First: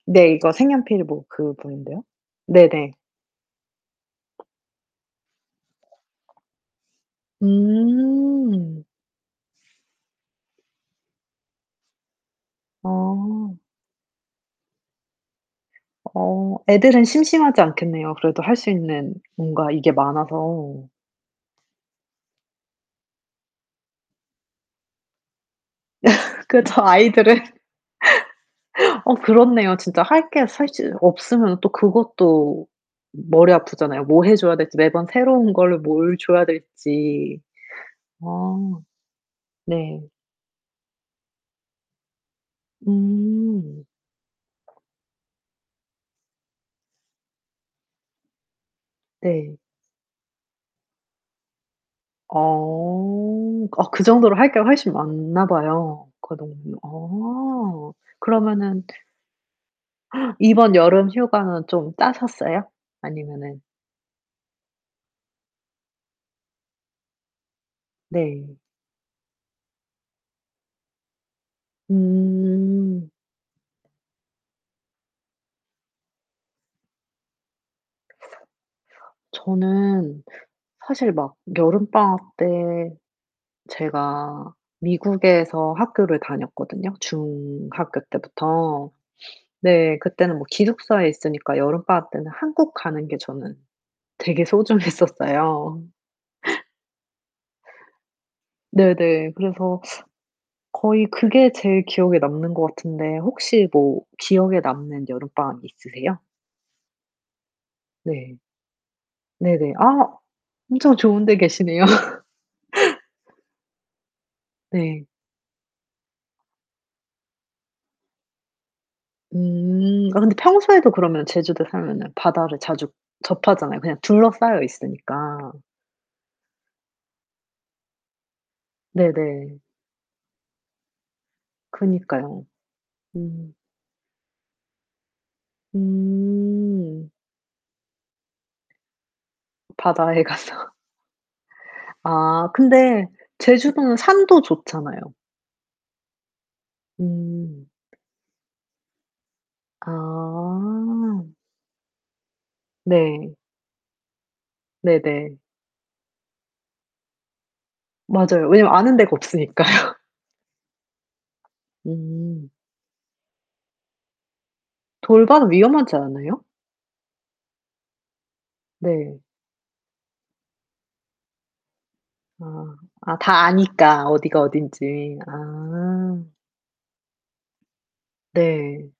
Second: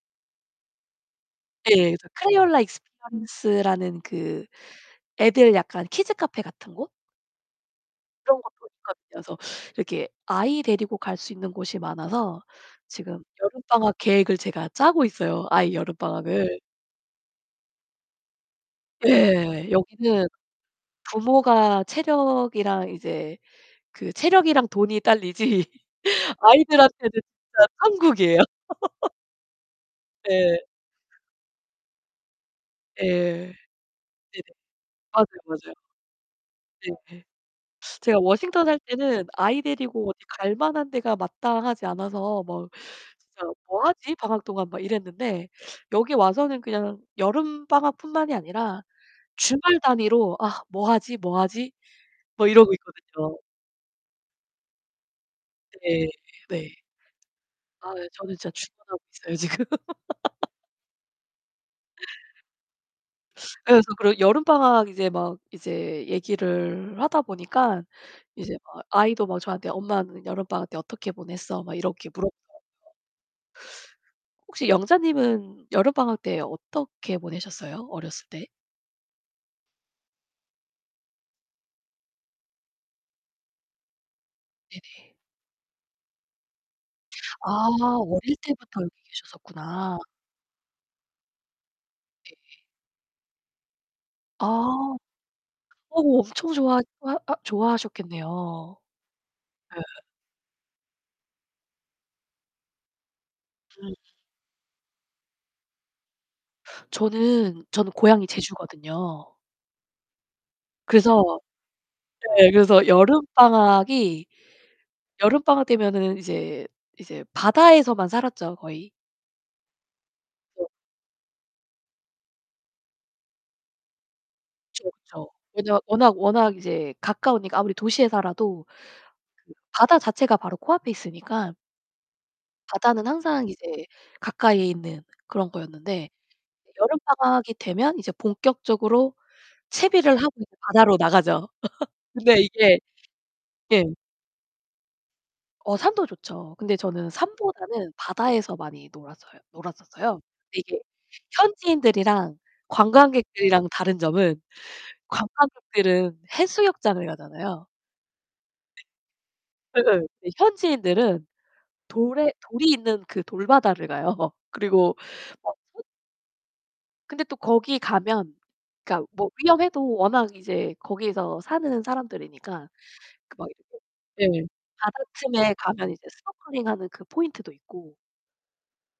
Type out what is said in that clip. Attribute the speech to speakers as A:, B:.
A: 네. 이거 색연필 뭐 그
B: 네.
A: 뭐인데요.
B: 그래서 Crayola
A: 네네.
B: Experience 라는 그 애들 약간 키즈카페 같은 곳? 그런 곳도
A: 음.
B: 있거든요. 그래서 이렇게 아이 데리고 갈 수 있는 곳이 많아서 지금
A: 아.
B: 여름방학 계획을 제가 짜고 있어요. 아이
A: 어.
B: 여름방학을.
A: 애들은 심심하지 않겠네요, 그래도 할 수 있는
B: 예.
A: 뭔가 이게
B: 여기는
A: 많아서.
B: 부모가 체력이랑 이제 그 체력이랑 돈이 딸리지
A: 그쵸.
B: 아이들한테는
A: 아이들은
B: 진짜 천국이에요.
A: 어 그렇네요. 진짜 할 게
B: 예.
A: 사실 없으면 또 그것도
B: 예.
A: 머리 아프잖아요. 뭐
B: 네네.
A: 해줘야 될지 매번
B: 맞아요,
A: 새로운
B: 맞아요.
A: 걸 뭘 줘야
B: 네.
A: 될지.
B: 제가
A: 아
B: 워싱턴 살 때는 아이
A: 네.
B: 데리고 어디 갈만한 데가 마땅하지 않아서 뭐 '진짜 뭐
A: 음.
B: 하지? 방학 동안.' 막 이랬는데 여기 와서는 그냥 여름방학 뿐만이 아니라
A: 네.
B: 주말 단위로 '아 뭐 하지? 뭐 하지?' 뭐 이러고 있거든요.
A: 어. 아 그 정도로 할게 훨씬 많나 봐요.
B: 네.
A: 그 동네.
B: 네.
A: 아.
B: 아, 저는 진짜
A: 그러면은
B: 죽어가고 있어요, 지금.
A: 이번 여름 휴가는 좀 짜셨어요? 아니면은.
B: 예. 그래서 여름방학 이제 막 이제 얘기를 하다 보니까
A: 네.
B: 이제 막 아이도 막 저한테 "엄마는 여름방학 때 어떻게 보냈어?" 막 이렇게 물어보거든요.
A: 음.
B: 혹시 영자님은 여름방학 때 어떻게 보내셨어요? 어렸을 때?
A: 저는 사실 막 여름 방학 때 제가
B: 네네.
A: 미국에서 학교를 다녔거든요,
B: 아.
A: 중학교
B: 어릴 때부터
A: 때부터.
B: 여기 계셨었구나.
A: 네. 그때는 뭐 기숙사에 있으니까 여름 방학 때는
B: 네네.
A: 한국 가는 게 저는 되게
B: 아.
A: 소중했었어요.
B: 어 엄청 좋아 좋아 하 좋아하셨겠네요.
A: 네네. 그래서
B: 예.
A: 거의 그게 제일 기억에 남는 거 같은데 혹시
B: 음.
A: 뭐 기억에 남는 여름방학이 있으세요?
B: 저는 저는 고향이
A: 네.
B: 제주거든요.
A: 네네. 아 엄청 좋은데
B: 그래서
A: 계시네요.
B: 네 그래서 여름방학이
A: 네.
B: 여름방학 되면은 이제 이제 바다에서만 살았죠, 거의.
A: 음. 아 근데
B: [unintelligible]
A: 평소에도 그러면 제주도에 살면은 바다를 자주 접하잖아요, 그냥 둘러싸여
B: 그쵸,
A: 있으니까.
B: 그쵸. 왜냐면 워낙 워낙 이제 가까우니까 아무리 도시에 살아도 그
A: 네네.
B: 바다 자체가 바로 코 앞에 있으니까.
A: 그니까요.
B: 바다는 항상
A: 음.
B: 이제 가까이에 있는 그런 거였는데 여름
A: 음.
B: 방학이 되면 이제 본격적으로 채비를
A: 바다에
B: 하고 이제
A: 가서.
B: 바다로 나가죠. 근데
A: 아
B: 이게
A: 근데
B: 예.
A: 제주도는 산도 좋잖아요.
B: 어 산도 좋죠. 근데 저는
A: 음.
B: 산보다는 바다에서 많이 놀았어요 놀았었어요. 이게
A: 아.
B: 현지인들이랑
A: 네.
B: 관광객들이랑 다른 점은
A: 네네.
B: 관광객들은 해수욕장을 가잖아요.
A: 맞아요. 왜냐면 아는 데가
B: 예예.
A: 없으니까요.
B: 근데 현지인들은 돌에
A: 음.
B: 돌이 있는 그 돌 바다를 가요. 그리고
A: 돌바다
B: 어 소
A: 위험하지 않아요?
B: 근데 또 거기 가면 그니까
A: 네.
B: 뭐 위험해도 워낙 이제 거기서 사는 사람들이니까
A: 아. 아
B: 그
A: 다
B: 막 [unintelligible]
A: 아니까 어디가
B: 네
A: 어딘지.
B: 바다쯤에 가면 이제
A: 아.
B: 스노클링 하는 그 포인트도 있고
A: 네.